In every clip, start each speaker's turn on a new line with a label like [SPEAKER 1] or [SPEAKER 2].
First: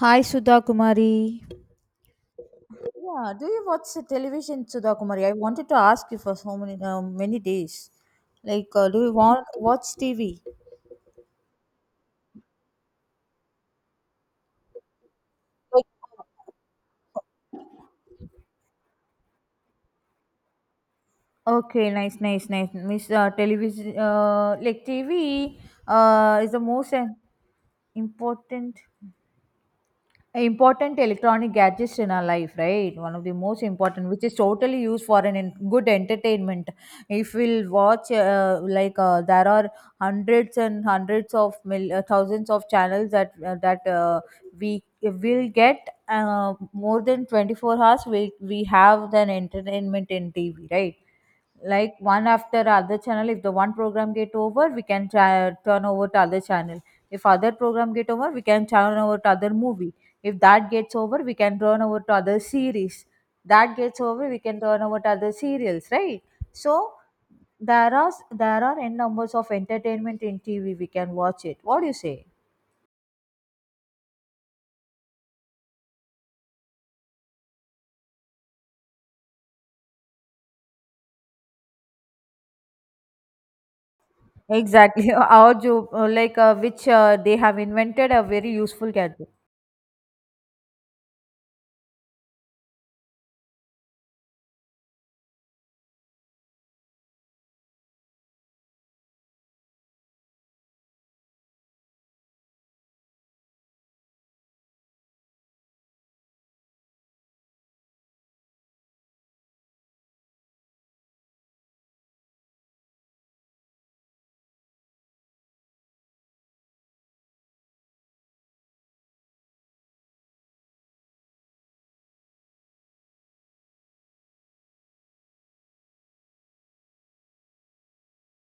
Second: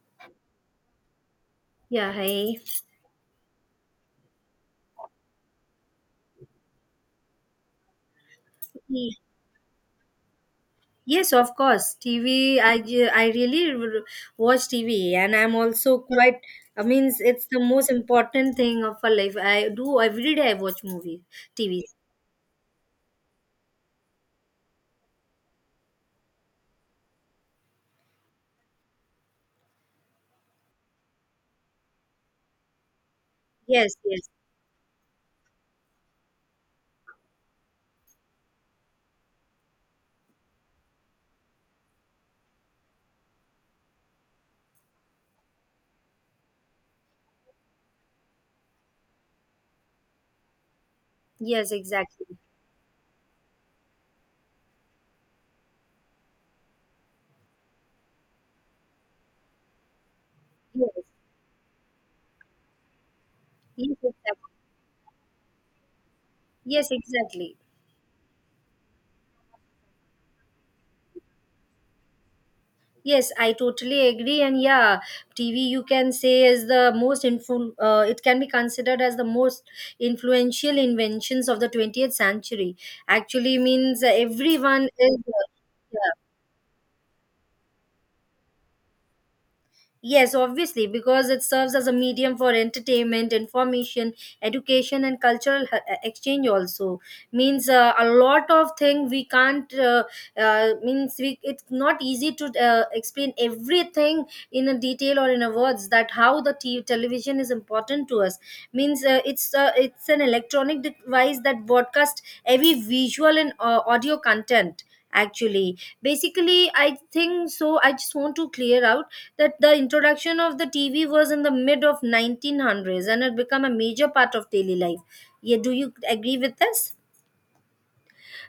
[SPEAKER 1] Hi, Sudha Kumari.
[SPEAKER 2] Yeah, hi.
[SPEAKER 1] Yeah, do you watch the television, Sudha Kumari? I wanted to ask you for so many many days. Do you
[SPEAKER 2] Y-
[SPEAKER 1] want watch TV?
[SPEAKER 2] Yes, of course. TV, I really watch TV and I'm
[SPEAKER 1] Like,
[SPEAKER 2] also quite, I mean, it's the most important thing of our life. I do every day I watch movies, TV.
[SPEAKER 1] okay, nice, nice, nice. Miss television, like TV, is the most uh, important important electronic gadgets in our life, right? One of the most
[SPEAKER 2] Yes,
[SPEAKER 1] important, which
[SPEAKER 2] yes,
[SPEAKER 1] is totally used for an good entertainment. If we'll watch there are hundreds and hundreds of thousands of channels that we will get, more than 24 hours we have an entertainment in TV, right?
[SPEAKER 2] yes,
[SPEAKER 1] Like one
[SPEAKER 2] exactly.
[SPEAKER 1] after other channel, if the one program get over, we can try, turn over to other channel. If other program get over, we can turn over to other movie. If that
[SPEAKER 2] Yes,
[SPEAKER 1] gets over, we can turn over to other series. That
[SPEAKER 2] yes,
[SPEAKER 1] gets over, we
[SPEAKER 2] exactly.
[SPEAKER 1] can turn over to other serials, right?
[SPEAKER 2] Yes,
[SPEAKER 1] So
[SPEAKER 2] exactly.
[SPEAKER 1] there are, n numbers of entertainment in TV we can watch it. What do you say?
[SPEAKER 2] Yes, I totally agree. And yeah, TV you can say is the most it can be considered as the most influential inventions of the 20th century. Actually means everyone
[SPEAKER 1] Exactly.
[SPEAKER 2] is
[SPEAKER 1] Our jo,
[SPEAKER 2] uh,
[SPEAKER 1] like which they have invented a very useful gadget.
[SPEAKER 2] yes, obviously, because it serves as a medium for entertainment, information, education, and cultural exchange. Also, means a lot of thing we can't. Means we it's not easy to explain everything in a detail or in a words that how the television is important to us. Means it's an electronic device that broadcasts every visual and audio content. Actually, basically, I think so. I just want to clear out that the introduction of the TV was in the mid of 1900s, and it became a major part of daily life. Yeah, do you agree with this?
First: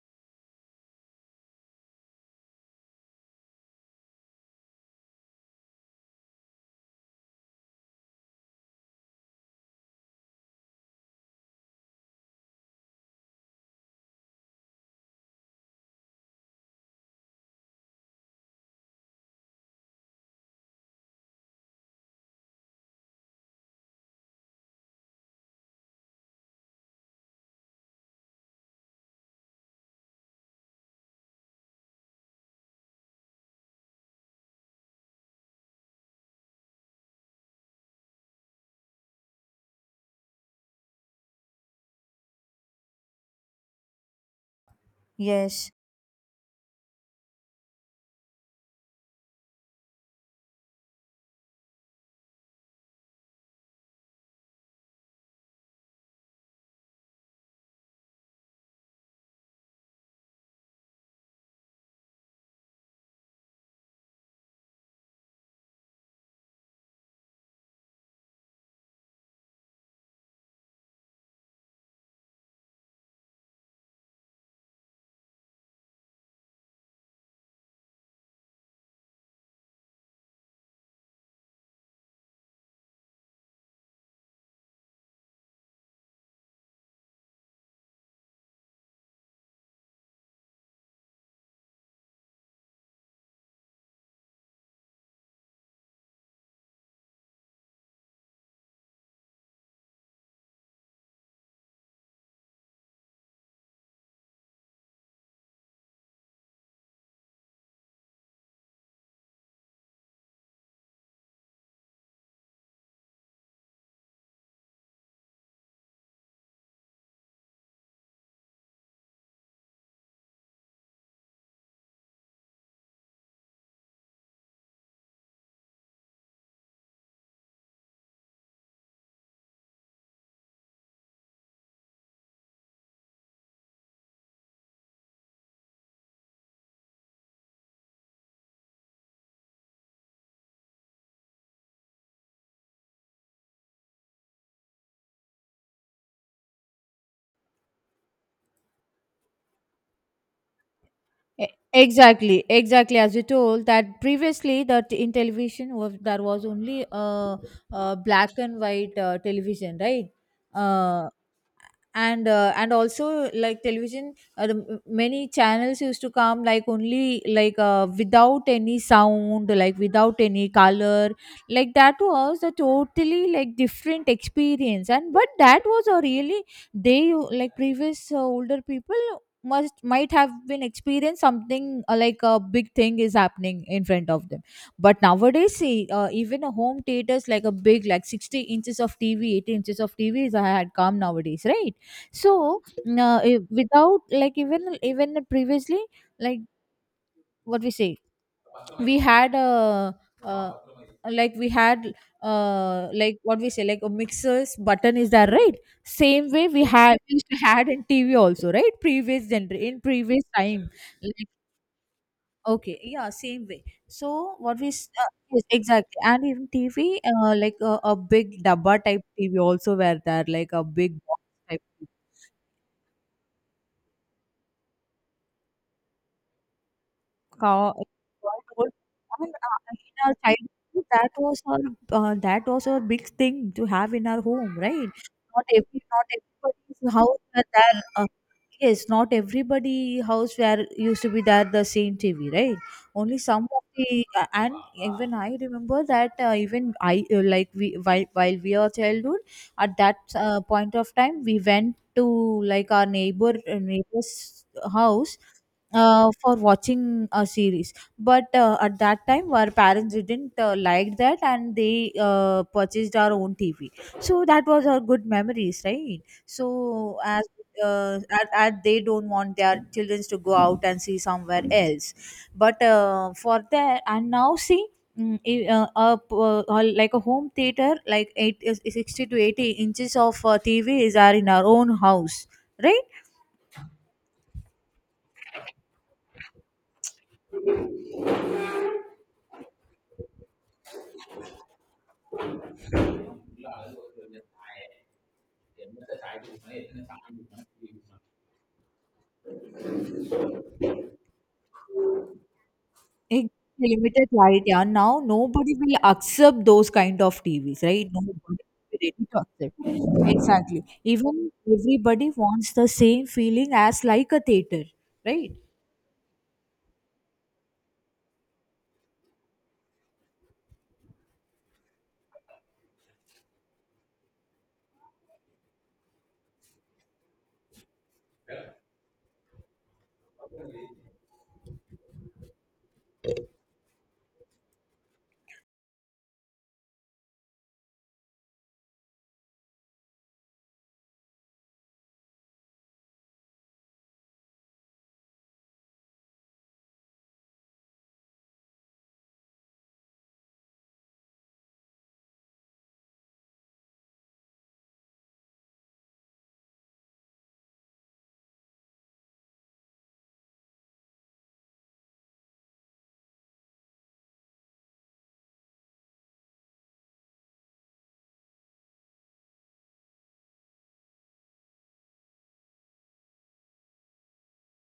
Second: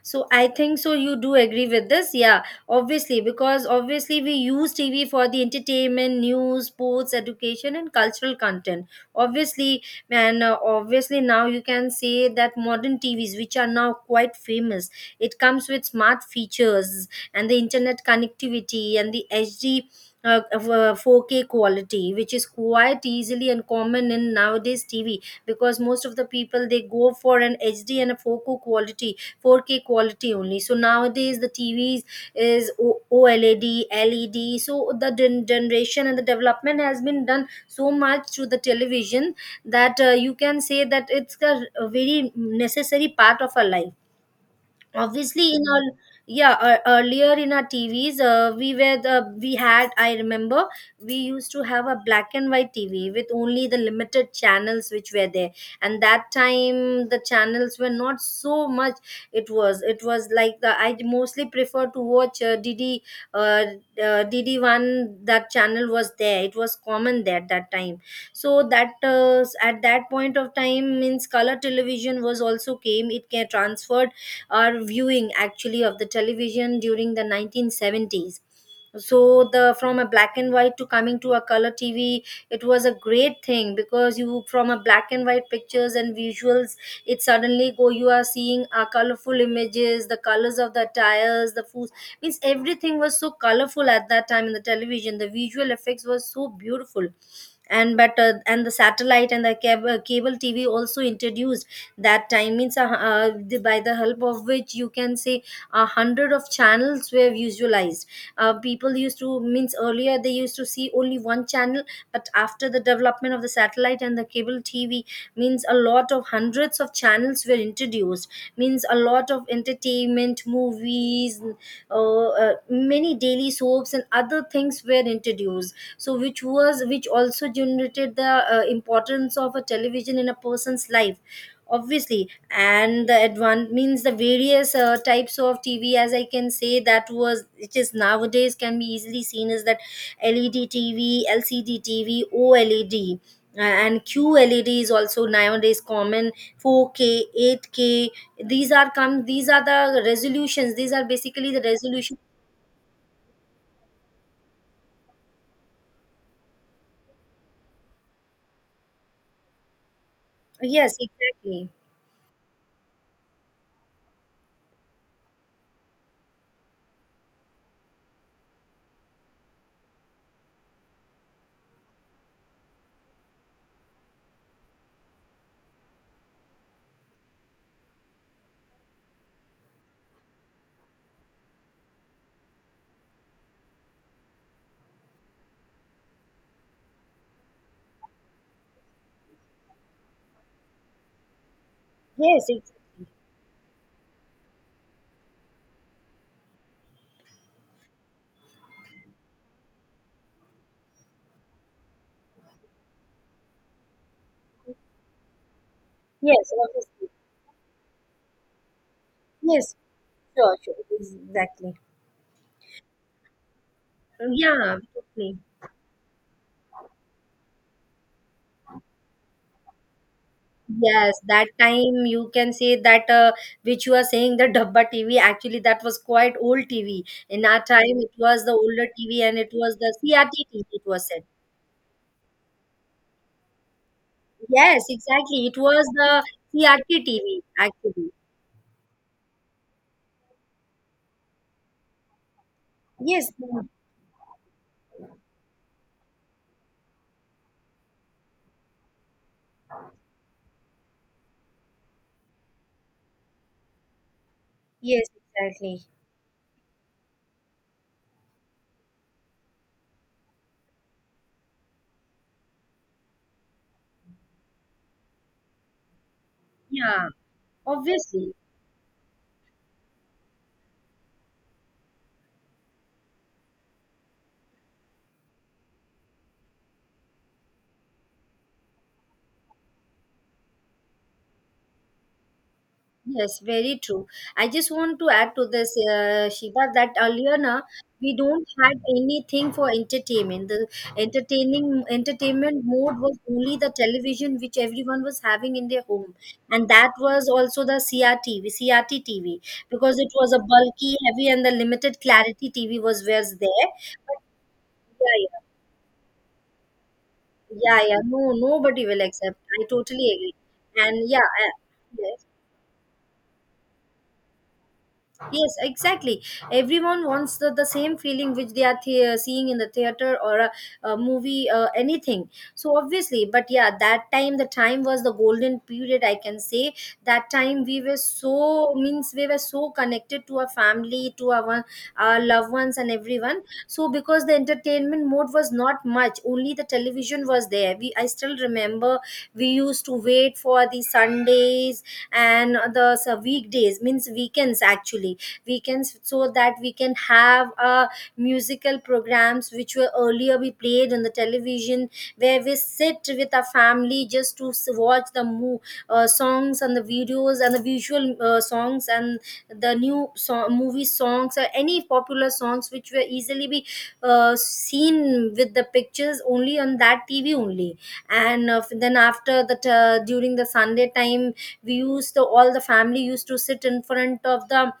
[SPEAKER 2] So I think so you do agree with this. Yeah, obviously, because obviously we use TV for the entertainment, news, sports, education, and cultural content. Obviously. And obviously now you can say that modern TVs, which are now quite famous, it comes with smart features and the internet connectivity and the HD 4K quality, which is quite easily and common in nowadays TV, because most of the people they go for an HD and a 4K quality only. So nowadays the TVs is OLED, LED. So the generation and the development has been done so much through the television that you can say that it's a very necessary part of our life obviously in
[SPEAKER 1] Yes,
[SPEAKER 2] our. Yeah, earlier in our TVs we were the we had, I remember we used to have a black and white TV with only the limited channels which were there, and that time the channels were not so much. It was it was like the I mostly prefer to watch dd DD1. That channel was there, it was common there at that time. So that at that point of time means color television was also came, it can transfer or viewing actually of the television during the 1970s. So the from a black and white to coming to a color TV, it was a great thing because you, from a black and white pictures and visuals, it suddenly go you are seeing a colorful images, the colors of the tires, the food, means everything was so colorful at that time in the television. The visual effects was so beautiful. And the satellite and the cable TV also introduced that time, means by the help of which you can say a hundred of channels were visualized. People used to, means earlier they used to see only one channel, but after the development of the satellite and the cable TV, means a lot of hundreds of channels were introduced, means a lot of entertainment, movies, many daily soaps and other things were introduced, so which was which also generated the importance of a television in a person's life obviously. And the advan means the various types of TV, as I can say, that was it is nowadays can be easily seen as that LED TV, LCD TV, OLED and QLED is also nowadays common. 4K 8K, these are come, these are the resolutions, these are basically the resolution.
[SPEAKER 1] Exactly, exactly. As you told that previously, that in television was there was only black and white television, right?
[SPEAKER 2] Yes,
[SPEAKER 1] Uh,
[SPEAKER 2] exactly.
[SPEAKER 1] and also like television, the many channels used to come, like only like without any sound, like without any color. Like that was a totally like different experience. And but that was a really, they like previous older people must might have been experienced something like a big thing is happening in front of them. But nowadays see, even a home theaters, like a big, like 60 inches of TV, 80 inches of TV is had come nowadays, right?
[SPEAKER 2] Yes,
[SPEAKER 1] So
[SPEAKER 2] exactly.
[SPEAKER 1] without like, even even previously, like, what we say, we had a, uh, like we had, like what we say, like a mixer's button is there, right? Same way
[SPEAKER 2] Yes,
[SPEAKER 1] we had,
[SPEAKER 2] obviously.
[SPEAKER 1] we used to had in TV also, right? Previous gener,
[SPEAKER 2] Yes,
[SPEAKER 1] in previous
[SPEAKER 2] sure,
[SPEAKER 1] time,
[SPEAKER 2] sure,
[SPEAKER 1] like,
[SPEAKER 2] exactly.
[SPEAKER 1] okay, yeah, same way. So what we
[SPEAKER 2] Yeah, totally.
[SPEAKER 1] yes, exactly. And in TV, a big dabba type TV also were there, like a big
[SPEAKER 2] Yes,
[SPEAKER 1] box
[SPEAKER 2] that
[SPEAKER 1] type
[SPEAKER 2] time you can say that which you are saying the Dabba TV, actually that was quite old TV. In our
[SPEAKER 1] cow
[SPEAKER 2] time, it was the
[SPEAKER 1] told.
[SPEAKER 2] older TV
[SPEAKER 1] And
[SPEAKER 2] and it was the
[SPEAKER 1] in our
[SPEAKER 2] CRT TV, it
[SPEAKER 1] childhood
[SPEAKER 2] was
[SPEAKER 1] that
[SPEAKER 2] said.
[SPEAKER 1] was our, that was our big thing to have in our home,
[SPEAKER 2] Yes,
[SPEAKER 1] right?
[SPEAKER 2] exactly.
[SPEAKER 1] Not
[SPEAKER 2] It
[SPEAKER 1] every,
[SPEAKER 2] was
[SPEAKER 1] not
[SPEAKER 2] the
[SPEAKER 1] everybody's
[SPEAKER 2] CRT
[SPEAKER 1] house
[SPEAKER 2] TV
[SPEAKER 1] were there.
[SPEAKER 2] actually.
[SPEAKER 1] Yes, not everybody house where used to be there the same TV, right? Only
[SPEAKER 2] Yes,
[SPEAKER 1] some of the and even I remember that even I like we, while we are childhood at that point of time, we went to, like our neighbor neighbor's
[SPEAKER 2] yes,
[SPEAKER 1] house
[SPEAKER 2] exactly.
[SPEAKER 1] for watching a series. But at that time our parents didn't like that, and they purchased our own TV. So that was our good memories, right? So
[SPEAKER 2] Yeah,
[SPEAKER 1] as
[SPEAKER 2] obviously.
[SPEAKER 1] at they don't want their children to go out and see somewhere else. But for that, and now see, like a home theater, like eight, 60 to 80 inches of TV is are in our own house, right?
[SPEAKER 2] Yes, very true. I just want to add to this, Shiva, that earlier na, we don't had anything for entertainment. The entertaining entertainment mode was only the television which everyone was having in their home, and that was also the CRTV, CRT TV, because it was a bulky, heavy, and the limited clarity TV was
[SPEAKER 1] Ex,
[SPEAKER 2] was there.
[SPEAKER 1] limited
[SPEAKER 2] But
[SPEAKER 1] light, yeah. Now
[SPEAKER 2] yeah,
[SPEAKER 1] nobody will accept those kind of TVs,
[SPEAKER 2] yeah, yeah,
[SPEAKER 1] right?
[SPEAKER 2] yeah.
[SPEAKER 1] Nobody
[SPEAKER 2] No,
[SPEAKER 1] will be
[SPEAKER 2] nobody
[SPEAKER 1] ready
[SPEAKER 2] will
[SPEAKER 1] to
[SPEAKER 2] accept. I totally
[SPEAKER 1] accept.
[SPEAKER 2] agree.
[SPEAKER 1] Exactly.
[SPEAKER 2] And yeah,
[SPEAKER 1] Even
[SPEAKER 2] I,
[SPEAKER 1] everybody
[SPEAKER 2] yes.
[SPEAKER 1] wants the same feeling as like a theater, right?
[SPEAKER 2] Yes, exactly. Everyone wants the same feeling which they are seeing in the theater or a movie, anything. So obviously, but yeah, that time the time was the golden period. I can say that time we were so means we were so connected to our family, to our loved ones and everyone. So because the entertainment mode was not much, only the television was there. We I still remember we used to wait for the Sundays and the weekdays, means weekends actually, weekends, so that we can have musical programs which were earlier we played on the television, where we sit with our family just to watch the songs and the videos and the visual songs and the new song movie songs or any popular songs which were easily be seen with the pictures only on that TV only. And then after that during the Sunday time, we used to, all the family used to sit in front of the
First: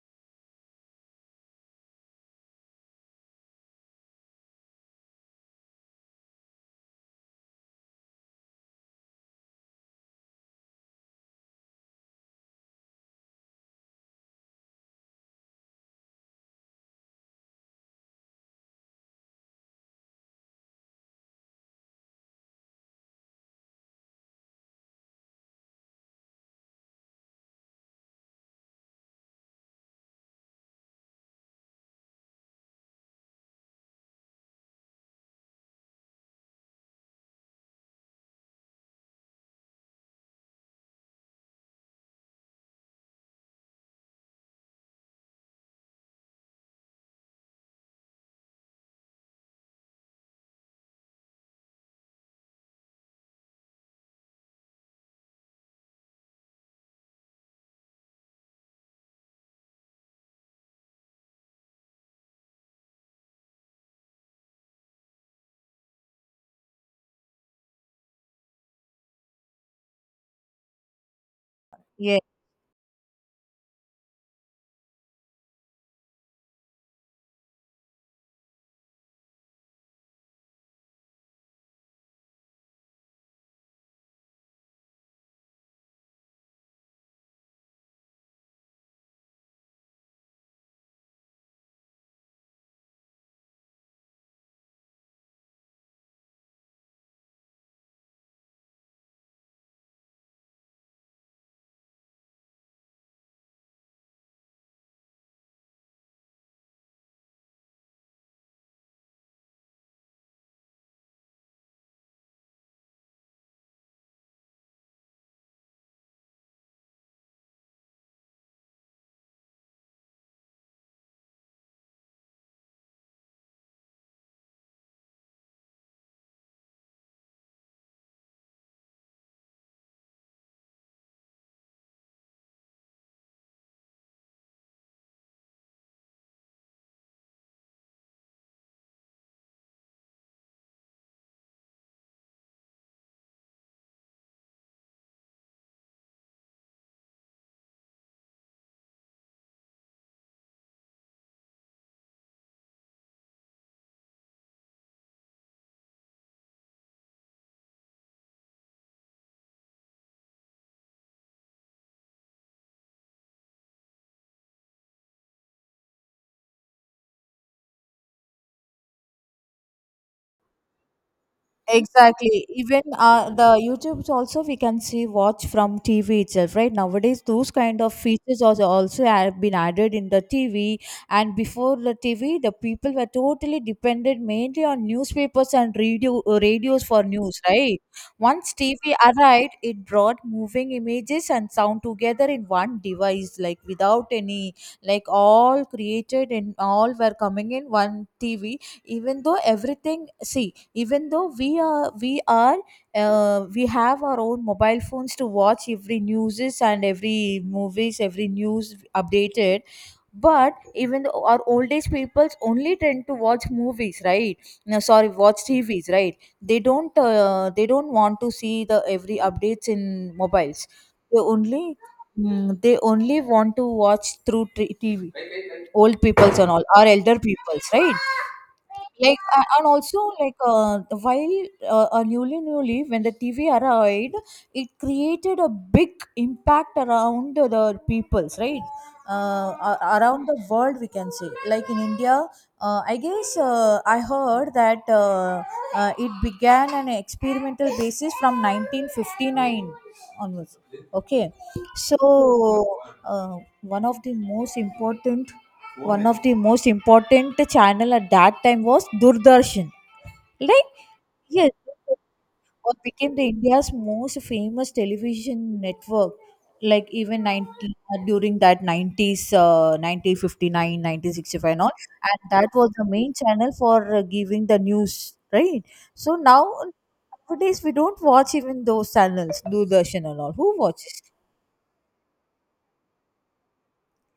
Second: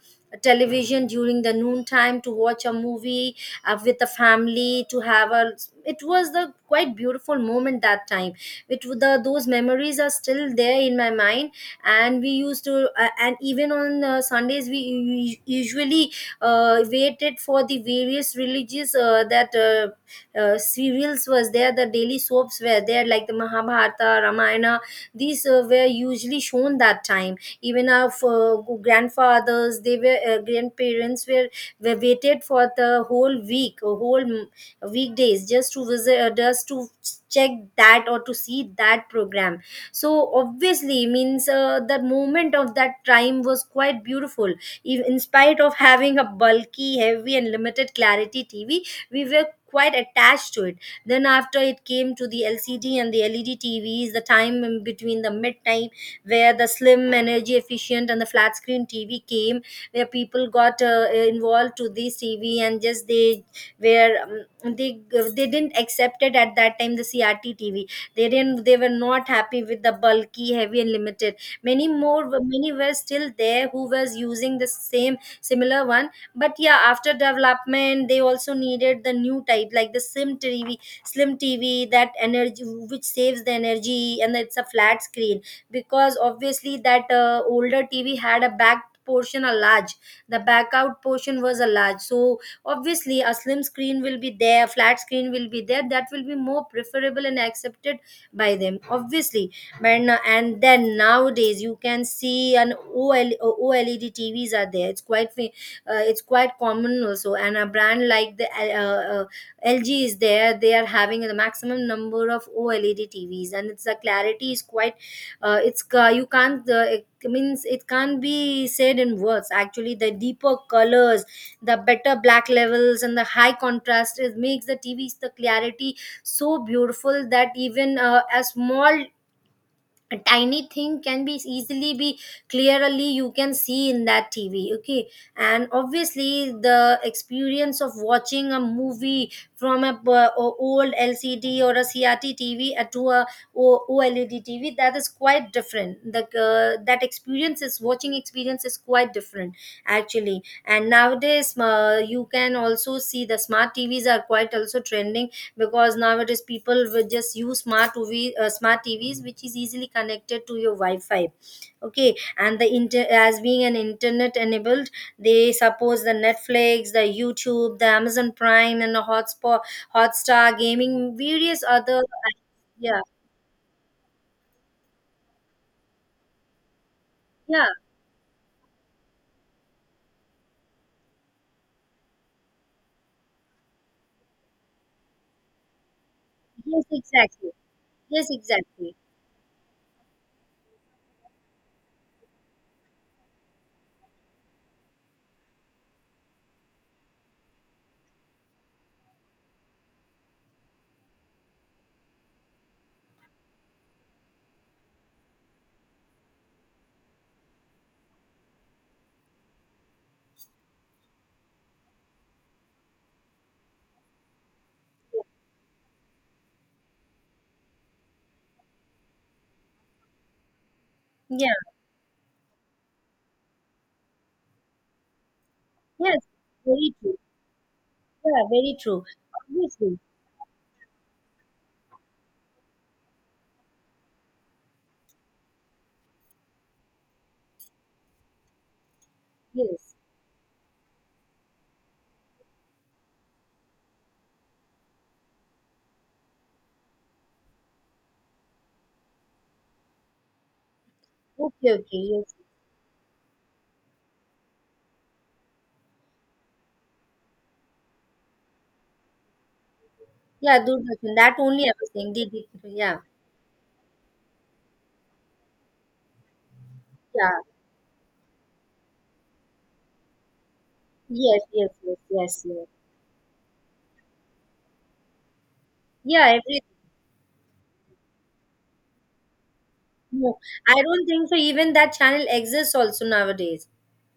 [SPEAKER 2] television during the noon time to watch a movie with the family to have a, it was the quite beautiful moment that time. The those memories are still there in my mind, and we used to and even on Sundays we usually waited for the various religious that serials was there, the daily soaps were there, like the Mahabharata, Ramayana. These were usually shown that time. Even our grandfathers they were grandparents were waited for the whole week or whole weekdays just to visit just to check that or to see that program. So obviously means the moment of that time was quite beautiful. In spite of having a bulky, heavy and limited clarity TV, we were quite attached to it. Then after it came to the LCD and the LED TVs, the time in between the midtime, where the slim, energy efficient and the flat screen TV came, where people got involved to this TV and just they were they didn't accept it at that time the CRT TV. They didn't, they were not happy with the bulky, heavy and limited. Many more, many were still there who was using the same similar one. But yeah, after development they also needed the new type, like the slim TV, that energy which saves the energy and it's a flat screen. Because obviously that older TV had a back portion a large, the back out portion was a large. So obviously a slim screen will be there, flat screen will be there, that will be more preferable and accepted by them obviously. But and then nowadays you can see an OLED TVs are there. It's quite it's quite common also. And a brand like the LG is there. They are having the maximum number of OLED TVs, and it's the clarity is quite. You can't. It means it can't be said in words. Actually, the deeper colors, the better black levels, and the high contrast is makes the TVs the clarity so beautiful that even a small a tiny thing can be easily be clearly you can see in that TV. Okay. And obviously the experience of watching a movie from a, old LCD or a CRT TV to a OLED TV, that is quite different. The that experience is watching experience is quite different actually. And nowadays you can also see the smart TVs are quite also trending, because nowadays people will just use smart TV, smart TVs, which is easily connected to your Wi-Fi. Okay, and the as being an internet enabled, they suppose the Netflix, the YouTube, the Amazon Prime, and the Hotspot, Hotstar, gaming, various other.
[SPEAKER 1] Exactly. Even
[SPEAKER 2] Yeah,
[SPEAKER 1] the YouTube's also we can see watch from TV itself, right? Nowadays, those
[SPEAKER 2] yeah,
[SPEAKER 1] kind of features also have been added in the TV. And before the TV, the people were totally dependent mainly on newspapers and
[SPEAKER 2] yes,
[SPEAKER 1] radios for news,
[SPEAKER 2] exactly.
[SPEAKER 1] right?
[SPEAKER 2] Yes,
[SPEAKER 1] Once
[SPEAKER 2] exactly.
[SPEAKER 1] TV arrived, it brought moving images and sound together in one device, like without any, like all created and all were coming in one TV. Even though everything, see, even though we are, we have our own mobile phones to watch every newses and every movies, every news updated. But even though our old age peoples only tend to watch movies, right? No, sorry, watch TVs, right? They don't they don't want to see the every updates in mobiles. They
[SPEAKER 2] Yeah,
[SPEAKER 1] only, they only want to watch through TV, old
[SPEAKER 2] yes,
[SPEAKER 1] peoples and all our
[SPEAKER 2] very true.
[SPEAKER 1] elder peoples, right?
[SPEAKER 2] Yeah, very true.
[SPEAKER 1] Like, and
[SPEAKER 2] Obviously,
[SPEAKER 1] also like, while newly newly when the TV arrived, it created a big impact around the peoples, right?
[SPEAKER 2] yes.
[SPEAKER 1] Around the world, we can say, like in India, I guess, I heard that it began an experimental basis from 1959 onwards, okay?
[SPEAKER 2] Okay,
[SPEAKER 1] So
[SPEAKER 2] okay, yes.
[SPEAKER 1] uh, one of the most important one of the most important channel at that time was Doordarshan,
[SPEAKER 2] Yeah,
[SPEAKER 1] like,
[SPEAKER 2] Doordarshan. That only I was
[SPEAKER 1] yes,
[SPEAKER 2] saying. Did,
[SPEAKER 1] what
[SPEAKER 2] yeah,
[SPEAKER 1] became the India's most famous television network. Like even
[SPEAKER 2] yeah.
[SPEAKER 1] 90, during that 90s, 1959
[SPEAKER 2] Yes,
[SPEAKER 1] and
[SPEAKER 2] yes,
[SPEAKER 1] all.
[SPEAKER 2] yes,
[SPEAKER 1] And
[SPEAKER 2] yes,
[SPEAKER 1] that
[SPEAKER 2] yes.
[SPEAKER 1] was the main channel for giving the news, right? So
[SPEAKER 2] Yeah,
[SPEAKER 1] now,
[SPEAKER 2] everything.
[SPEAKER 1] nowadays we don't watch even those channels Doordarshan and all.
[SPEAKER 2] No,
[SPEAKER 1] Who
[SPEAKER 2] I
[SPEAKER 1] watches?
[SPEAKER 2] don't think so. Even that channel exists also nowadays.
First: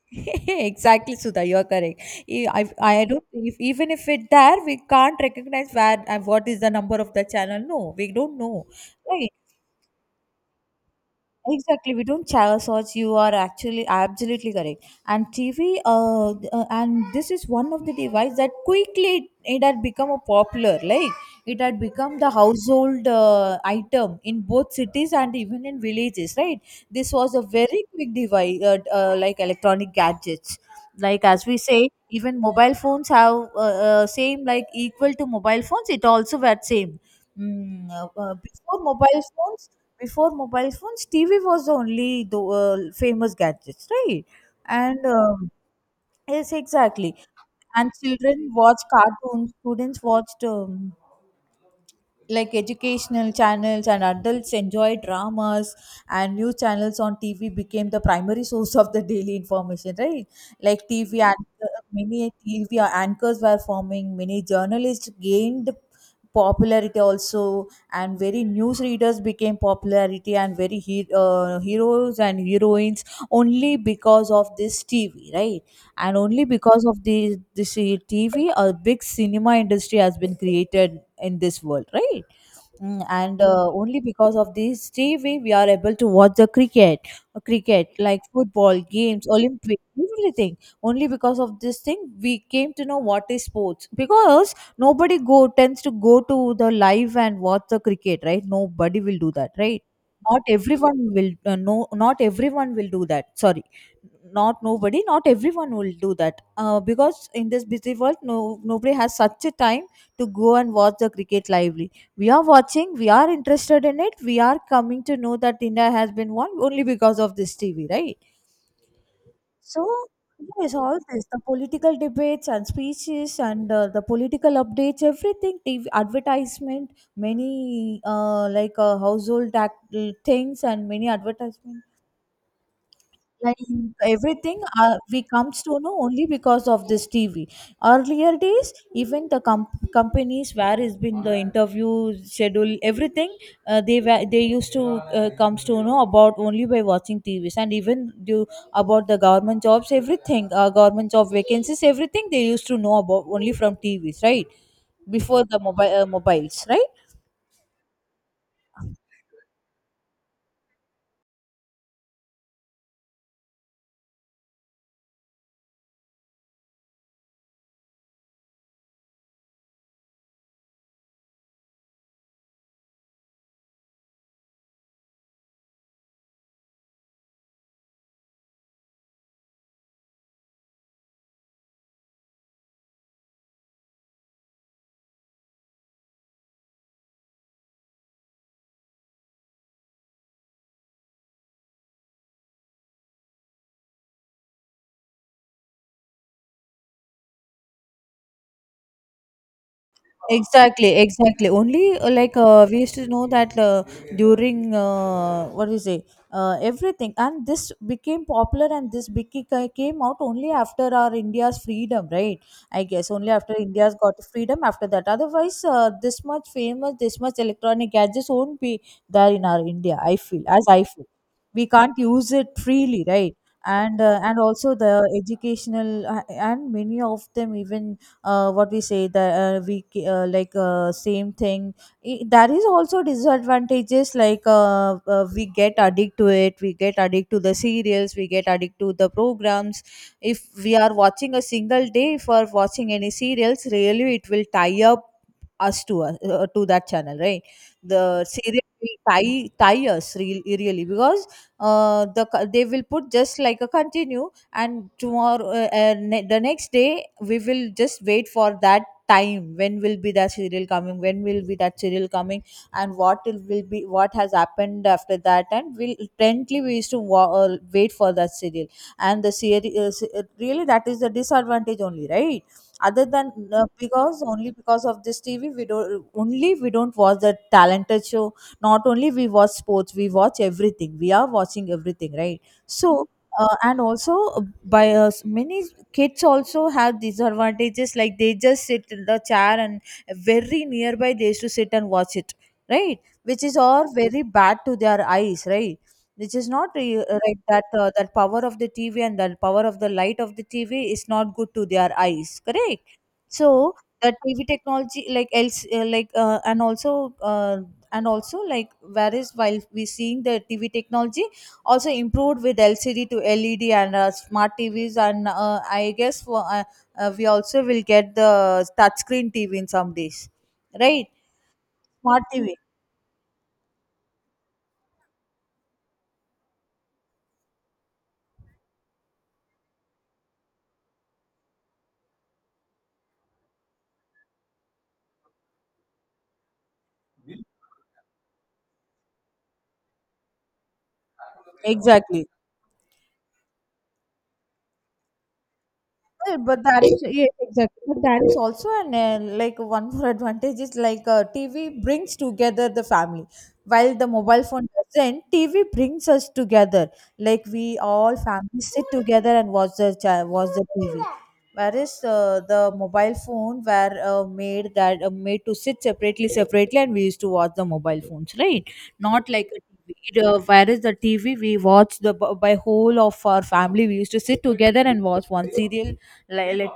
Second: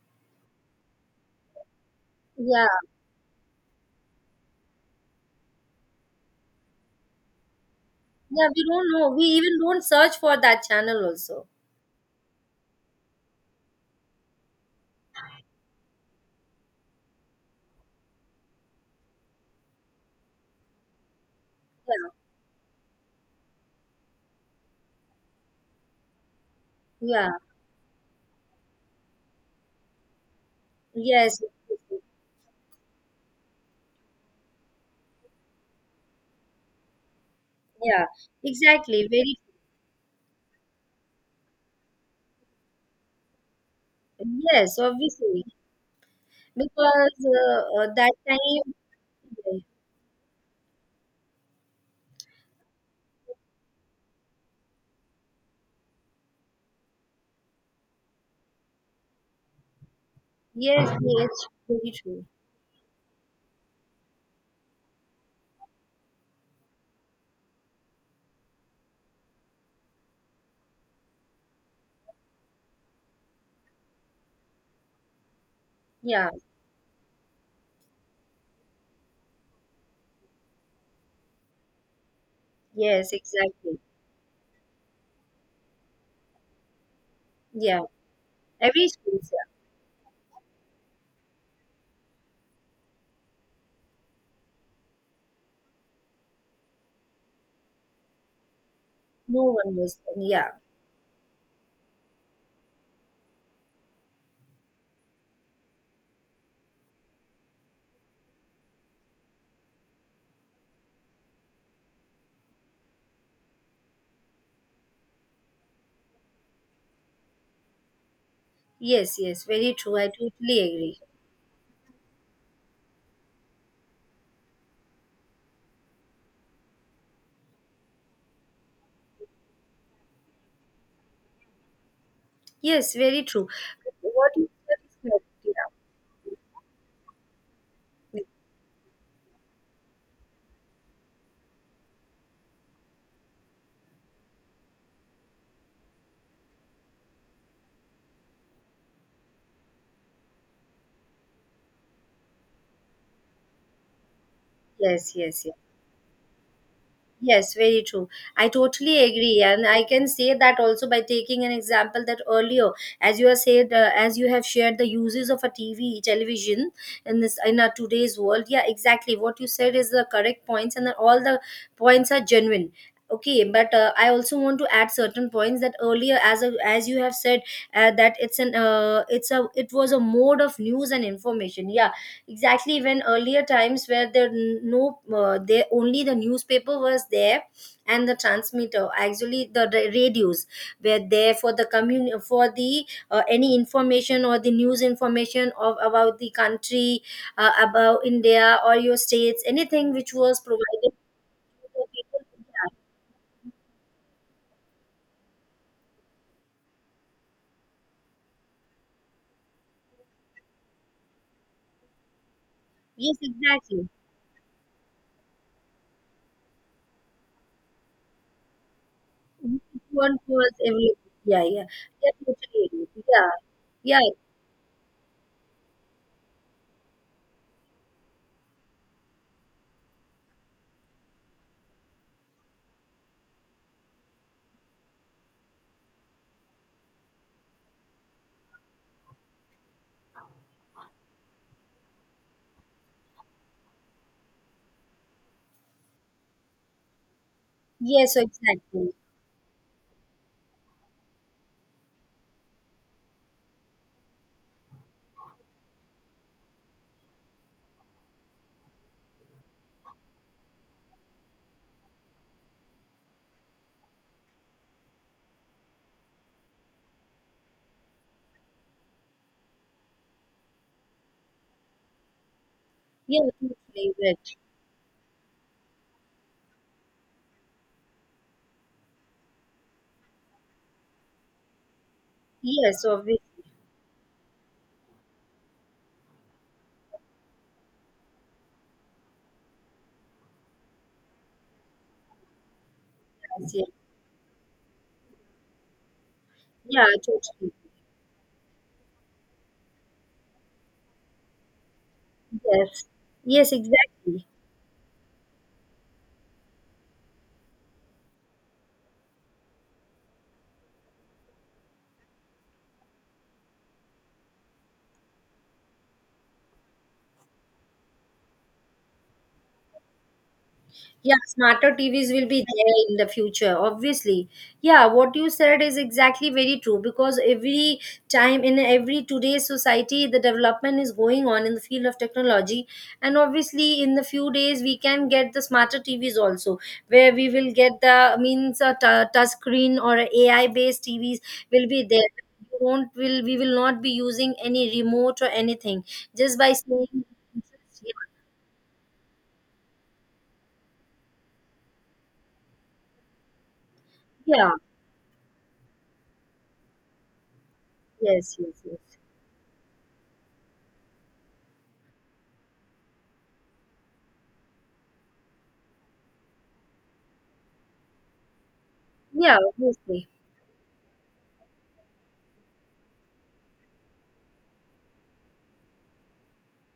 [SPEAKER 1] Exactly, Sudha, you're correct.
[SPEAKER 2] Yeah,
[SPEAKER 1] I, don't, if, even if it there, we can't recognize where and what is the number of the channel. No, we don't
[SPEAKER 2] yeah, we
[SPEAKER 1] know.
[SPEAKER 2] don't know. We
[SPEAKER 1] Right?
[SPEAKER 2] even don't search for that channel also.
[SPEAKER 1] Exactly, we don't channel search. You are actually absolutely correct. And TV, and this is one of the device that quickly it had become a popular. Like it had
[SPEAKER 2] Yeah,
[SPEAKER 1] become the household item in both cities and even in villages. Right, this
[SPEAKER 2] yeah,
[SPEAKER 1] was a very quick device, like electronic gadgets. Like
[SPEAKER 2] yes,
[SPEAKER 1] as we
[SPEAKER 2] yes,
[SPEAKER 1] say,
[SPEAKER 2] yes.
[SPEAKER 1] even mobile phones have same like equal to mobile phones. It also had same. Mm,
[SPEAKER 2] Yeah,
[SPEAKER 1] uh, uh, before
[SPEAKER 2] exactly.
[SPEAKER 1] mobile
[SPEAKER 2] Very,
[SPEAKER 1] phones before mobile phones, TV was the only the famous gadgets, right?
[SPEAKER 2] yes,
[SPEAKER 1] And
[SPEAKER 2] obviously.
[SPEAKER 1] yes, exactly.
[SPEAKER 2] Because
[SPEAKER 1] And
[SPEAKER 2] that
[SPEAKER 1] children
[SPEAKER 2] time,
[SPEAKER 1] watch cartoons, students watched, like, educational channels, and adults enjoy dramas and news channels on TV became the primary source of the daily information, right? Like
[SPEAKER 2] yes,
[SPEAKER 1] TV
[SPEAKER 2] yes,
[SPEAKER 1] and
[SPEAKER 2] very true.
[SPEAKER 1] many TV anchors were forming, many journalists gained popularity also, and very newsreaders became popularity, and very heroes and heroines only because of this TV, right? And
[SPEAKER 2] Yeah,
[SPEAKER 1] only because of the this TV, a big cinema industry has been created in this world, right? Mm,
[SPEAKER 2] yes,
[SPEAKER 1] and
[SPEAKER 2] exactly.
[SPEAKER 1] only because of this TV, we are able to watch the cricket,
[SPEAKER 2] Yeah,
[SPEAKER 1] like football,
[SPEAKER 2] every school,
[SPEAKER 1] games,
[SPEAKER 2] yeah.
[SPEAKER 1] Olympics, everything. Only because of this thing, we came to know what is sports. Because nobody go tends to go to the live and watch the cricket, right? Nobody will do
[SPEAKER 2] No
[SPEAKER 1] that,
[SPEAKER 2] one
[SPEAKER 1] right?
[SPEAKER 2] was,
[SPEAKER 1] Not
[SPEAKER 2] yeah,
[SPEAKER 1] everyone will, no, not everyone will do that. Sorry, not nobody, not everyone will do that, because in this busy world, no, nobody has such a time to go and watch the cricket lively. We are watching, we are interested in it, we are coming to know that India has been won only because of this TV, right?
[SPEAKER 2] yes, yes, very
[SPEAKER 1] So,
[SPEAKER 2] true. I totally
[SPEAKER 1] yes,
[SPEAKER 2] agree.
[SPEAKER 1] all this, the political debates and speeches and the political updates, everything, TV advertisement, many household things, and many advertisement
[SPEAKER 2] Yes, very true.
[SPEAKER 1] like in
[SPEAKER 2] What you
[SPEAKER 1] everything
[SPEAKER 2] said is
[SPEAKER 1] we
[SPEAKER 2] correct,
[SPEAKER 1] comes
[SPEAKER 2] yeah.
[SPEAKER 1] to know only because of this TV. Earlier days, even the companies where has been the interview schedule, everything, they used to comes to know about only by watching TVs. And even do about the government jobs, everything, government job vacancies, everything, they used to know about only from TVs, right?
[SPEAKER 2] Yes,
[SPEAKER 1] Before
[SPEAKER 2] yes, yes.
[SPEAKER 1] the mobiles, right?
[SPEAKER 2] Yes, very true. I totally agree, and I can say that also by taking an example that earlier, as you have said, as you have shared the uses of a TV, television in this in our today's world. Yeah, exactly. What you said is the correct points, and that all the points are genuine. Okay, but I also want to add certain points that earlier, as you have said, that it was a mode of news and information. Yeah, exactly. When earlier times where there no there only the newspaper was there, and the transmitter, actually the radios, were there for the any information or the news information of about the country, about India or your states, anything which was
[SPEAKER 1] Exactly,
[SPEAKER 2] provided to
[SPEAKER 1] exactly.
[SPEAKER 2] the
[SPEAKER 1] Only
[SPEAKER 2] people.
[SPEAKER 1] we used to know that during what do you say, everything. And this became popular, and this became came out only after our India's freedom, right? I
[SPEAKER 2] Yeah.
[SPEAKER 1] guess
[SPEAKER 2] Yes,
[SPEAKER 1] only after
[SPEAKER 2] exactly.
[SPEAKER 1] India's got freedom. After that, otherwise, this much famous, this much electronic gadgets won't be there in our India.
[SPEAKER 2] One
[SPEAKER 1] I feel,
[SPEAKER 2] was
[SPEAKER 1] as I
[SPEAKER 2] every.
[SPEAKER 1] feel,
[SPEAKER 2] Yeah, yeah.
[SPEAKER 1] we can't
[SPEAKER 2] Yeah,
[SPEAKER 1] use it
[SPEAKER 2] totally agree.
[SPEAKER 1] freely,
[SPEAKER 2] Yeah.
[SPEAKER 1] right? And
[SPEAKER 2] Yeah,
[SPEAKER 1] uh, and also the educational, and many of them even what we say that we ca- like same thing. There is also disadvantages, like we get addicted to it, we get addicted to the serials, we get addicted to the programs. If we are watching a single day for watching any serials, really it will tie up us to to that channel, right?
[SPEAKER 2] yes,
[SPEAKER 1] The serial
[SPEAKER 2] exactly.
[SPEAKER 1] will tie us really, because they will put just like a continue. And tomorrow, the next day we will just wait for that time. When will be that serial coming, when will be that serial coming, and what it will be, what has happened after that? And we'll intently, we used to wait for that serial. And really, that is the disadvantage only, right? Other
[SPEAKER 2] Yeah,
[SPEAKER 1] than
[SPEAKER 2] totally
[SPEAKER 1] because,
[SPEAKER 2] right.
[SPEAKER 1] only because of this TV, we don't, only we don't watch the talented show, not only we watch sports, we watch everything, we are watching everything, right?
[SPEAKER 2] Yes,
[SPEAKER 1] So
[SPEAKER 2] obviously.
[SPEAKER 1] and also, many kids also have disadvantages, like they just sit in the chair and very nearby they used to sit and watch it, right? Which
[SPEAKER 2] I
[SPEAKER 1] is
[SPEAKER 2] see.
[SPEAKER 1] all very bad to their eyes, right? Which is not
[SPEAKER 2] Yeah,
[SPEAKER 1] right,
[SPEAKER 2] totally.
[SPEAKER 1] that that power of the TV and that power of the light of the TV is not good to their eyes,
[SPEAKER 2] Yes.
[SPEAKER 1] correct?
[SPEAKER 2] Yes,
[SPEAKER 1] So the
[SPEAKER 2] exactly.
[SPEAKER 1] TV technology, like else like and also like whereas while we seeing the TV technology also improved with LCD to LED and smart TVs. And I guess for, we also will get the touchscreen TV in some days, right?
[SPEAKER 2] Yeah, smarter TVs
[SPEAKER 1] Smart
[SPEAKER 2] will be
[SPEAKER 1] TV,
[SPEAKER 2] there in the future, obviously. Yeah, what you said is exactly very true because every time in every today's society, the development is going on in the field of technology. And obviously, in the few days, we can get the smarter TVs also, where we will get the means a touch screen or AI based TVs will be there.
[SPEAKER 1] exactly.
[SPEAKER 2] We will not be using any remote or anything just
[SPEAKER 1] Well,
[SPEAKER 2] by
[SPEAKER 1] but that is,
[SPEAKER 2] saying.
[SPEAKER 1] yeah, exactly. But that is also an like one more advantage, is like TV brings together the family, while the mobile
[SPEAKER 2] Yeah,
[SPEAKER 1] phone doesn't. TV brings us together. Like we all
[SPEAKER 2] yes, yes,
[SPEAKER 1] family
[SPEAKER 2] yes.
[SPEAKER 1] sit together and watch the watch the TV. Whereas the mobile phone were made to sit separately, separately, and we used to watch the mobile phones, right? Not
[SPEAKER 2] Yeah,
[SPEAKER 1] like a TV.
[SPEAKER 2] obviously.
[SPEAKER 1] It, whereas the TV, we watch the by whole of our family. We used to sit together and watch one serial, like, let,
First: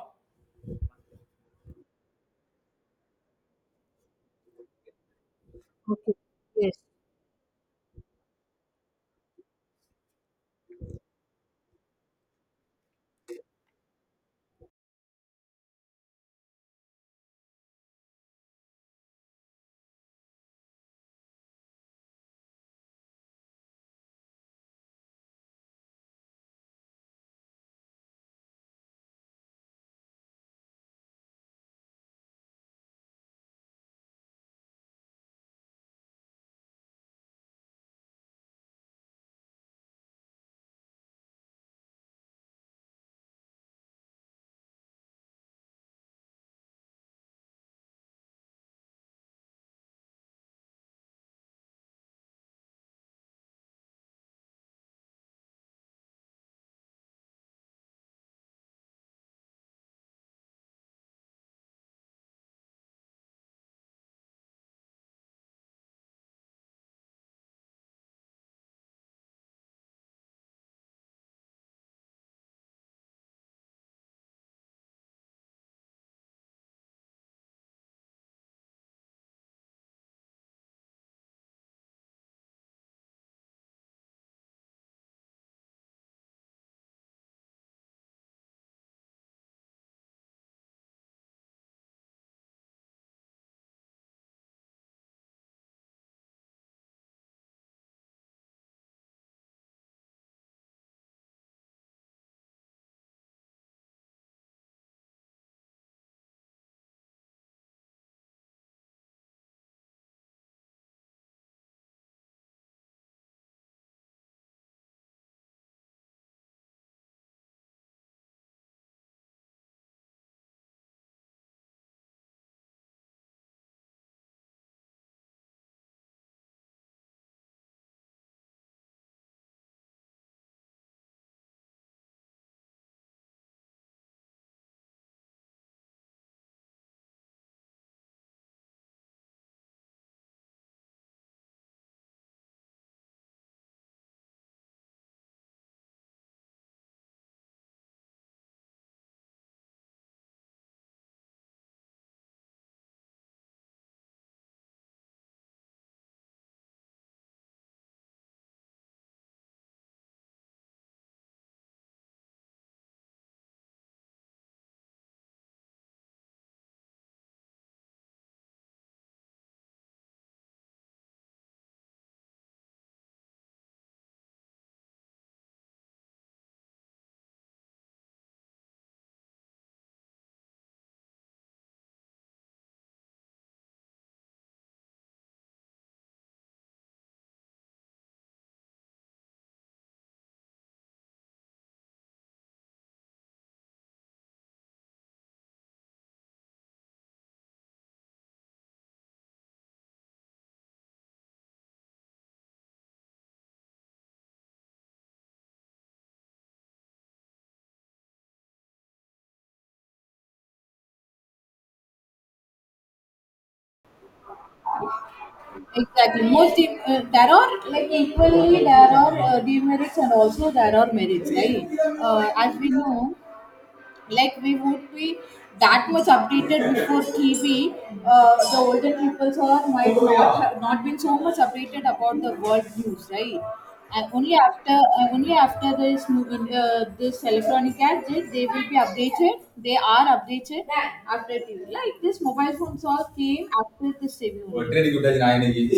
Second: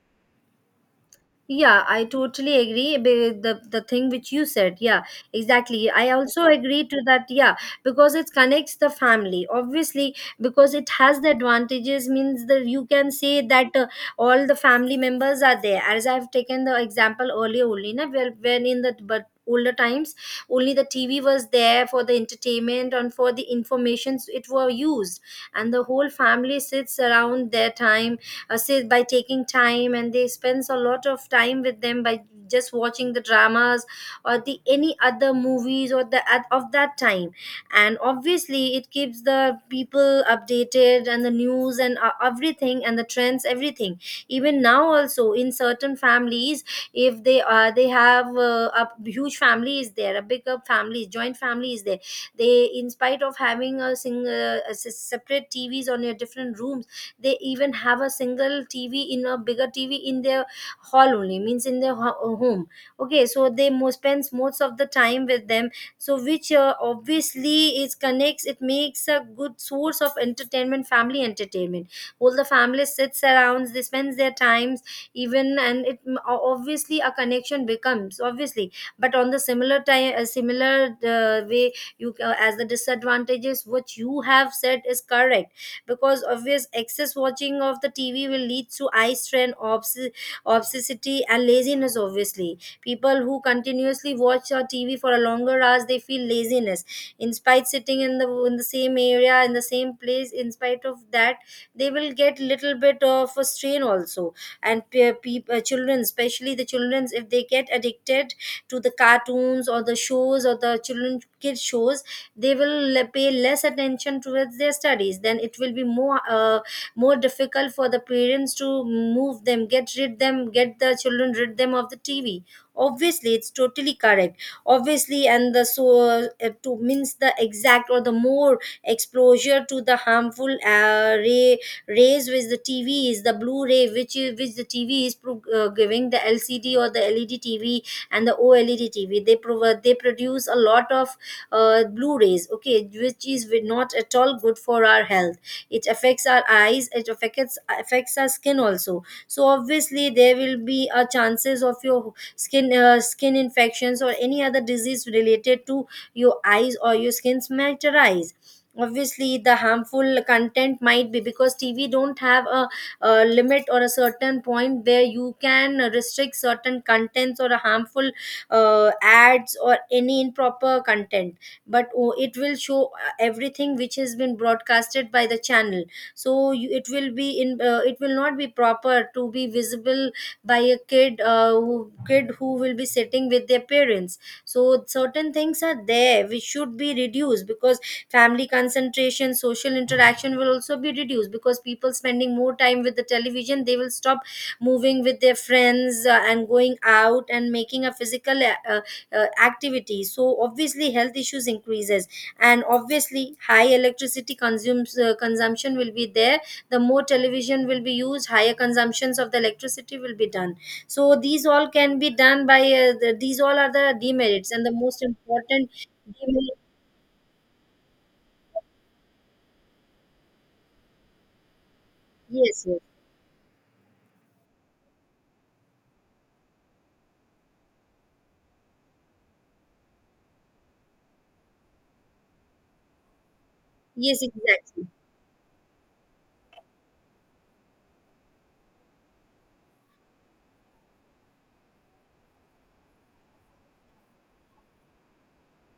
[SPEAKER 2] Yeah, I totally agree with the thing which you said. Yeah, exactly. I
[SPEAKER 1] okay.
[SPEAKER 2] also
[SPEAKER 1] Yes.
[SPEAKER 2] agree to that. Yeah, because it connects the family. Obviously, because it has the advantages, means that you can say that all the family members are there. As I've taken the example earlier only, na, where when in the but older times only the TV was there for the entertainment and for the informations it were used, and the whole family sits around their time, say by taking time, and they spends a lot of time with them by just watching the dramas or the any other movies or the at, of that time. And obviously it keeps the people updated, and the news and everything and the trends everything. Even now also in certain families, if they are, they have a huge family is there, a bigger family, joint family is there, they in spite of having a single a separate T V's on your different rooms, they even have a single TV, in a bigger TV, in their hall only, means in their home. Okay, so they spends most of the time with them. So which obviously is connects, it makes a good source of entertainment, family entertainment. All the family sits around, they spends their times even, and it obviously a connection becomes obviously. But on the similar time, a similar way, you as the disadvantages what you have said is correct, because obvious excess watching of the TV will lead to eye strain, obsessity and laziness. Obviously, people who continuously watch TV for a longer hours, they feel laziness in spite sitting in the same area, in the same place, in spite of that they will get little bit of a strain also. And people, children, especially the children, if they get addicted to the cartoons or the shows or the children kids shows, they will pay less attention towards their studies, then it will be more more difficult for the parents to move them, get rid them, get the children rid them of the TV. Obviously, it's totally correct. Obviously, and the so to means the exact or the more exposure to the harmful rays which the TV is, the blue ray which is, which the TV is giving, the LCD or the LED TV and the OLED TV, they provide, they produce a lot of blue rays. Okay, which is not at all good for our health. It affects our eyes, it affects our skin also. So obviously there will be a chances of your skin skin infections or any other disease related to your eyes or your skin's materialize. Obviously the harmful content might be, because TV don't have a limit or a certain point where you can restrict certain contents or a harmful ads or any improper content. But oh, it will show everything which has been broadcasted by the channel. So you, it will be in it will not be proper to be visible by a kid who will be sitting with their parents. So certain things are there which should be reduced, because family concentration, social interaction will also be reduced, because people spending more time with the television, they will stop moving with their friends and going out and making a physical uh, activity. So obviously health issues increases. And obviously high electricity consumes consumption will be there. The more television will be used, higher consumptions of the electricity will be done. So these all can be done by these all are the demerits and the most important
[SPEAKER 1] Exactly.
[SPEAKER 2] demerit,
[SPEAKER 1] There are like, equally there are demerits and also there are merits, right? As
[SPEAKER 2] yes,
[SPEAKER 1] we
[SPEAKER 2] yes,
[SPEAKER 1] know, like, we would be that much updated before TV. The older people or might not have not been so much updated about the world news, right? And
[SPEAKER 2] yes,
[SPEAKER 1] only after,
[SPEAKER 2] exactly.
[SPEAKER 1] only after this this electronic gadget, they will be updated. They are updated after TV. Like this mobile phones all came after the same only.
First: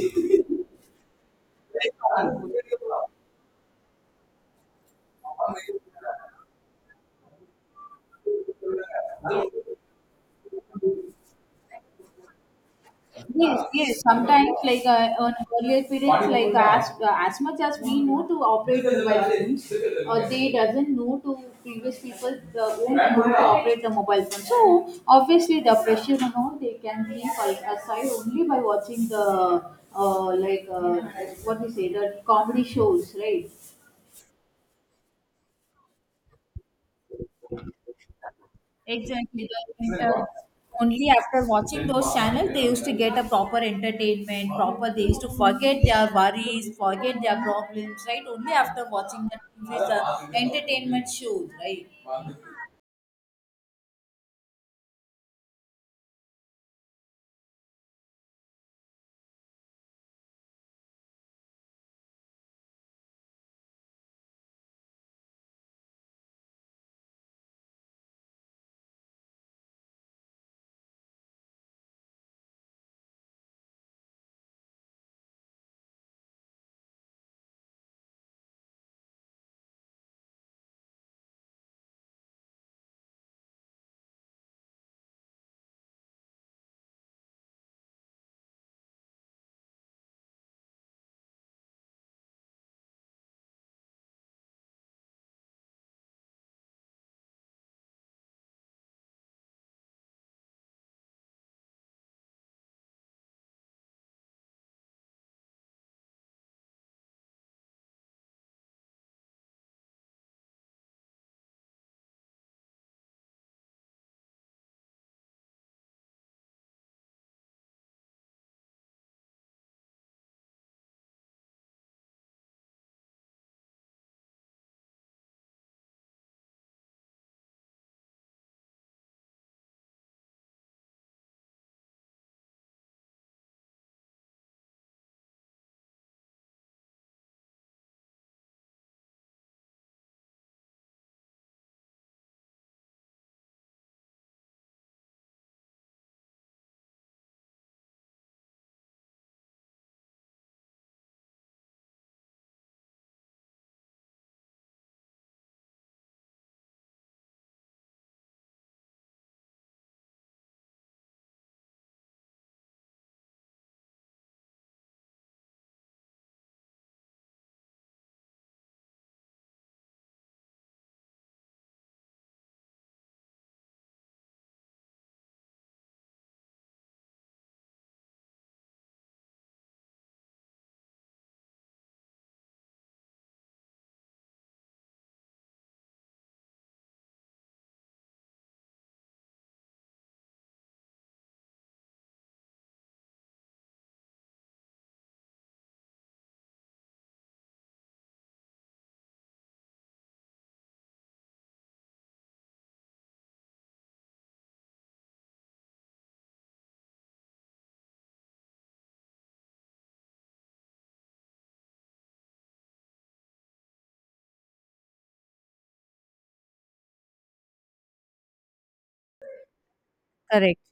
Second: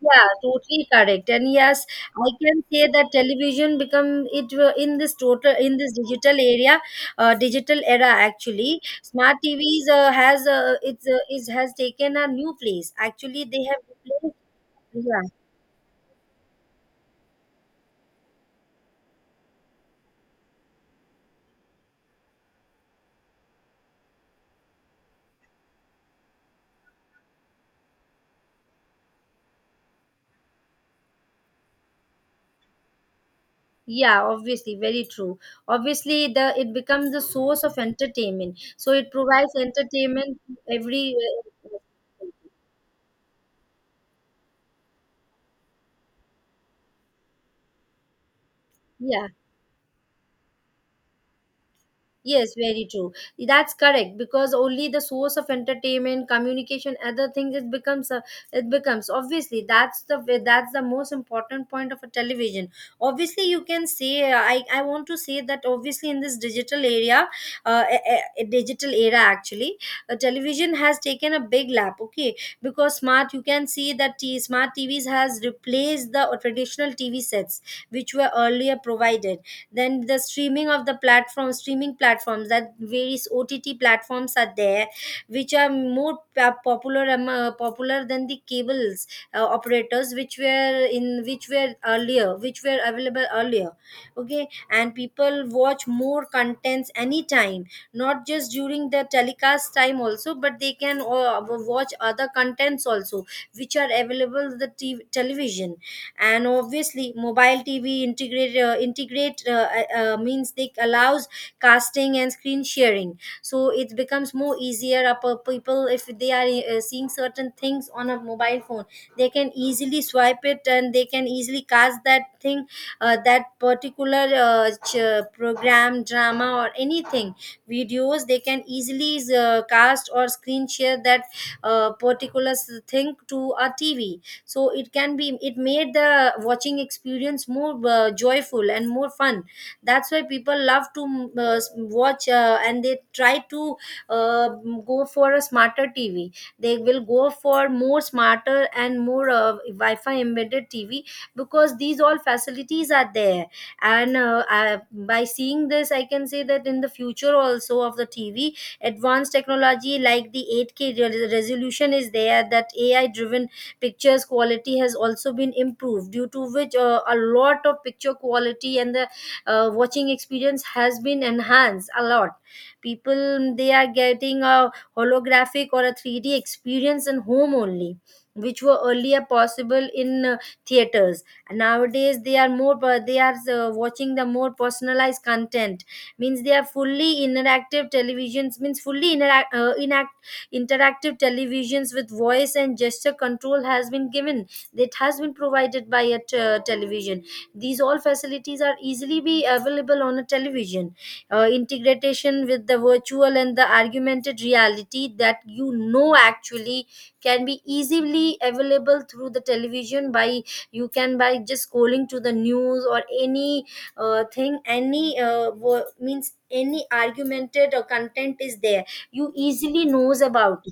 [SPEAKER 2] Yeah, totally correct. And yes, I can say that television become in this total in this digital area, digital era actually. Smart TVs has it's it has taken a new place. Actually, they
[SPEAKER 1] Yes,
[SPEAKER 2] have
[SPEAKER 1] yes.
[SPEAKER 2] replaced.
[SPEAKER 1] Sometimes, like
[SPEAKER 2] Yeah,
[SPEAKER 1] on earlier periods, like as much as we know to operate the mobile phones, or they doesn't know to, previous people the won't know to operate the mobile phone. So obviously, the pressure and all they can leave aside only by watching the uh, like uh, what we say, the comedy shows, right?
[SPEAKER 2] yeah, obviously, very true. Obviously, the it becomes the source of entertainment. So it
[SPEAKER 1] Exactly.
[SPEAKER 2] provides
[SPEAKER 1] The, uh,
[SPEAKER 2] entertainment to
[SPEAKER 1] Only
[SPEAKER 2] every.
[SPEAKER 1] after
[SPEAKER 2] Uh,
[SPEAKER 1] watching those channels, they used to get a proper entertainment, proper, they used to forget their worries, forget their problems, right? Only after
[SPEAKER 2] yeah.
[SPEAKER 1] watching that movies, the entertainment shows, right?
[SPEAKER 2] Yes, very true. That's correct because only the source of entertainment, communication, other things it becomes a, it becomes obviously that's the most important point of a television. Obviously, you can say I want to say that obviously in this digital area, a digital era actually, television has taken a big lap. Okay, because smart you can see that smart TVs has replaced the traditional TV sets which were earlier provided. Then the streaming of the platform, streaming platforms, that various OTT platforms are there, which are more popular than the cables operators, which were in which were earlier, which were available earlier. Okay, and people watch more contents anytime, not just during the telecast time also, but they can watch other contents also, which are available the television. And obviously mobile TV integrate means they allows casting and screen sharing. So it becomes more easier up people, if they are seeing certain things on a mobile phone, they can easily swipe it and they can easily cast that thing, that particular program, drama or anything, videos, they can easily cast or screen share that particular thing to a TV. So it can be, it made the watching experience more joyful and more fun. That's why people love to watch and they try to uh, go for a smarter TV. They will go for more smarter and more wi-fi embedded TV, because these all facilities are there. And I, by seeing this, I can say that in the future also of the TV, advanced technology like the 8K resolution is there, that AI driven pictures quality has also been improved, due to which a lot of picture quality and the watching experience has been enhanced a lot. People, they are getting a holographic or a 3D experience in home only, which were earlier possible in theaters. Nowadays they are more they are watching the more personalized content, means they are fully interactive televisions, means fully interactive televisions with voice and gesture control has been given, that has been provided by a television. These all facilities are easily be available on a television. Integration with the virtual and the augmented reality, that you know actually can be easily available through the television, by you can by just scrolling to the news or any thing, any means any augmented or content is there, you easily knows
[SPEAKER 1] Correct.
[SPEAKER 2] about.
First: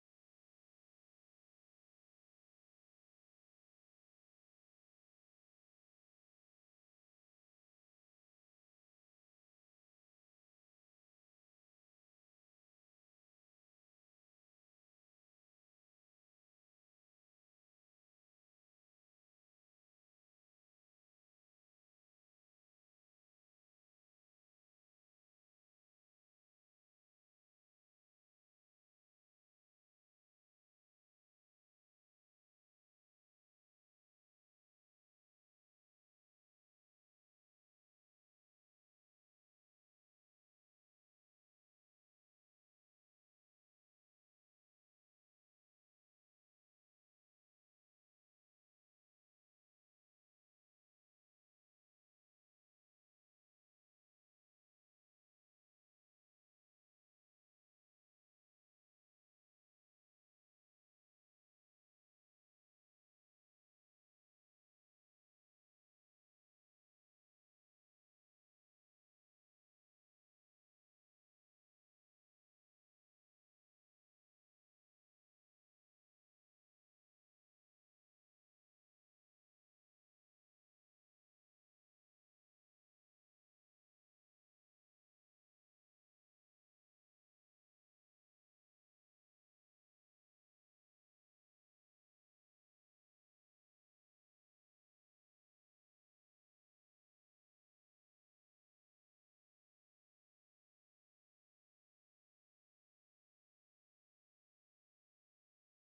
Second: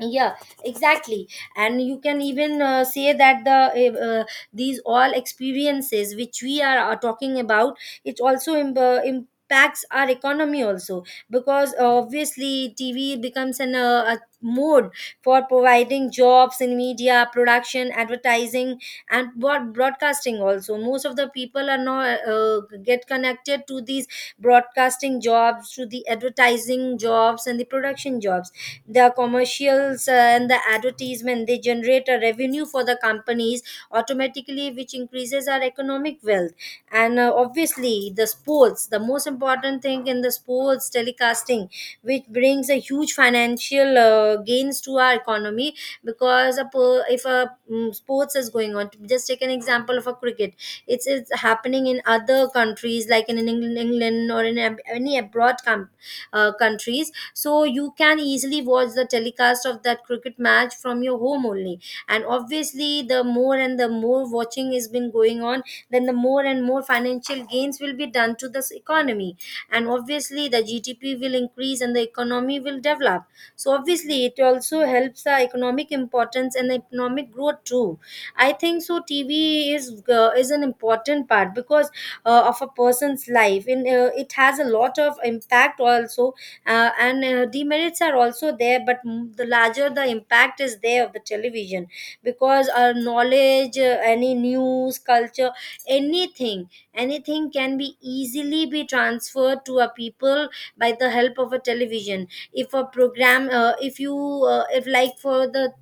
[SPEAKER 2] Yeah, exactly. And you can even say that the these all experiences which are talking about, it also impacts our economy also, because obviously TV becomes an a mode for providing jobs in media production, advertising and broadcasting also. Most of the people are not get connected to these broadcasting jobs, to the advertising jobs and the production jobs. The commercials and the advertisement, they generate a revenue for the companies automatically, which increases our economic wealth. And obviously the sports, the most important thing, in the sports telecasting, which brings a huge financial gains to our economy. Because if a sports is going on, just take an example of a cricket, it's happening in other countries like in England, England, or in any abroad countries. So you can easily watch the telecast of that cricket match from your home only. And obviously the more and the more watching has been going on, then the more and more financial gains will be done to this economy. And obviously the GDP will increase and the economy will develop. So obviously it also helps the economic importance and the economic growth too. I think so TV is is an important part, because of a person's life, and it has a lot of impact also, and demerits are also there, but the larger the impact is there of the television, because our knowledge, any news, culture, anything, anything can be easily be transferred to a people by the help of a television. If a program if like for the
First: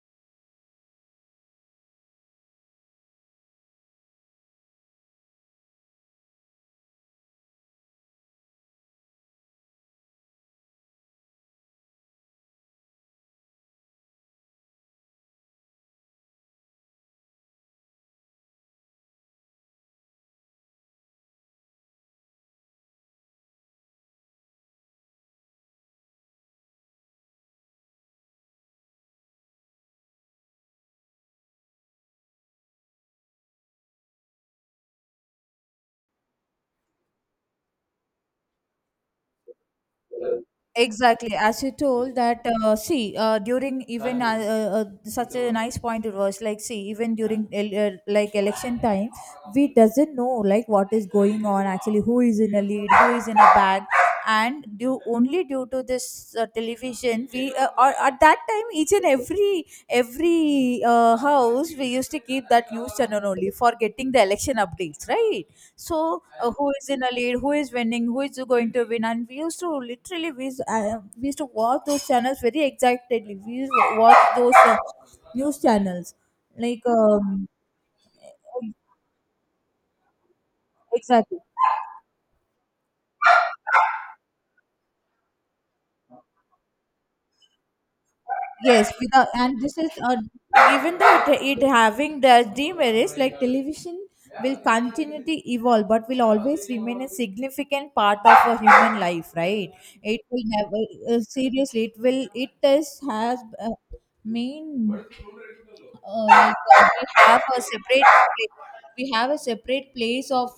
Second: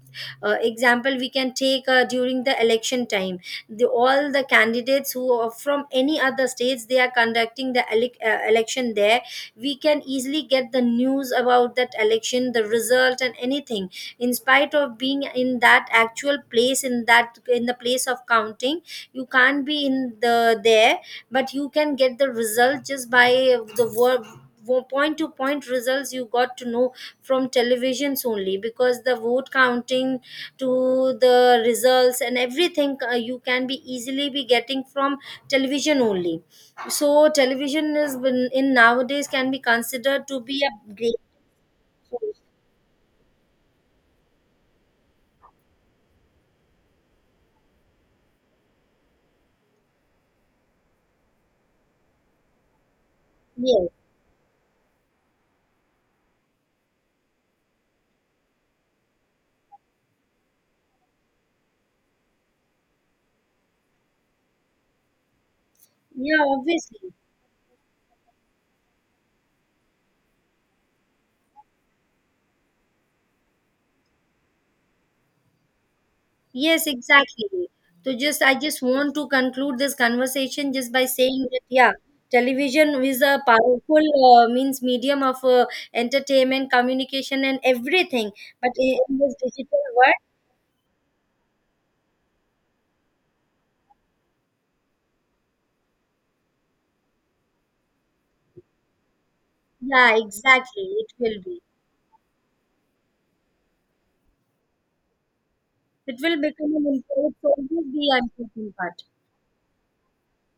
[SPEAKER 2] example we can take, during the election time, the all the candidates who are from any other states, they are conducting the election there, we can easily get the news about that election, the result and anything. In spite of being in that actual place, in that in the place of counting, you can't be in the there, but you can get the result just by the word, point to point results you got to know from televisions only, because the vote counting to the results and everything, you can be easily be getting from television only. So television is in nowadays can be considered to be a great
[SPEAKER 1] Exactly, as you told
[SPEAKER 2] source.
[SPEAKER 1] that, see, during even such a nice point. It was like, see, even during like election time, we doesn't know like what is going on actually, who is in a lead, who is in a bag.
[SPEAKER 2] Yes.
[SPEAKER 1] And due, only due to this television, we or, at that time each and every house, we used to keep that news channel only for getting the election updates, right? So
[SPEAKER 2] Yeah,
[SPEAKER 1] who is in a
[SPEAKER 2] obviously.
[SPEAKER 1] lead, who is winning, who is going to win. And we used to literally, we we used to watch those channels very excitedly, we used to watch those news channels, like
[SPEAKER 2] Yes, exactly. So just I just want to conclude this conversation just by
[SPEAKER 1] exactly.
[SPEAKER 2] saying that yeah, television is a powerful means medium of entertainment, communication, and everything. But
[SPEAKER 1] Yes,
[SPEAKER 2] in
[SPEAKER 1] without,
[SPEAKER 2] this
[SPEAKER 1] and this
[SPEAKER 2] digital
[SPEAKER 1] is
[SPEAKER 2] world,
[SPEAKER 1] even though it having the demerits, like television will continue to evolve but will always remain a significant part of a human life, right?
[SPEAKER 2] yeah,
[SPEAKER 1] It will
[SPEAKER 2] exactly,
[SPEAKER 1] never
[SPEAKER 2] it will be.
[SPEAKER 1] seriously, it will, it is has main,
[SPEAKER 2] It will
[SPEAKER 1] uh,
[SPEAKER 2] become an
[SPEAKER 1] we
[SPEAKER 2] important.
[SPEAKER 1] have a
[SPEAKER 2] It will be an important part.
[SPEAKER 1] we have a separate place of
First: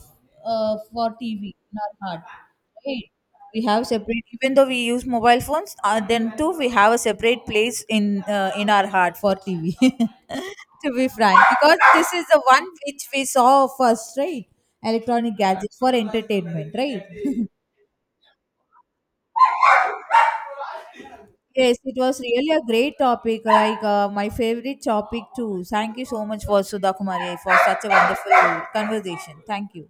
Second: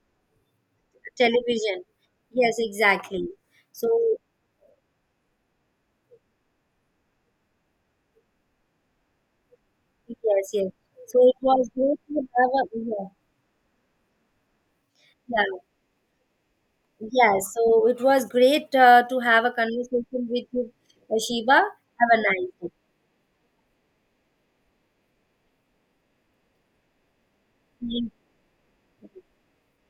[SPEAKER 1] for TV in
[SPEAKER 2] Television.
[SPEAKER 1] our heart.
[SPEAKER 2] Yes,
[SPEAKER 1] Right?
[SPEAKER 2] exactly.
[SPEAKER 1] We have
[SPEAKER 2] So.
[SPEAKER 1] separate, even though we use mobile phones, then too we have a separate place in our heart for TV.
[SPEAKER 2] Yes, yes.
[SPEAKER 1] To be
[SPEAKER 2] So it
[SPEAKER 1] frank,
[SPEAKER 2] was
[SPEAKER 1] because
[SPEAKER 2] great
[SPEAKER 1] this is
[SPEAKER 2] to
[SPEAKER 1] the
[SPEAKER 2] have
[SPEAKER 1] one which
[SPEAKER 2] a,
[SPEAKER 1] we saw first, right? Electronic
[SPEAKER 2] yeah,
[SPEAKER 1] gadgets for entertainment, right?
[SPEAKER 2] yeah, yeah. So it was great to have a conversation with you, Shiva.
[SPEAKER 1] Yes, it
[SPEAKER 2] Have
[SPEAKER 1] was
[SPEAKER 2] a
[SPEAKER 1] really a
[SPEAKER 2] nice
[SPEAKER 1] great topic, like my favorite topic too. Thank you so much for Sudha Kumari for such a
[SPEAKER 2] day.
[SPEAKER 1] wonderful conversation. Thank you.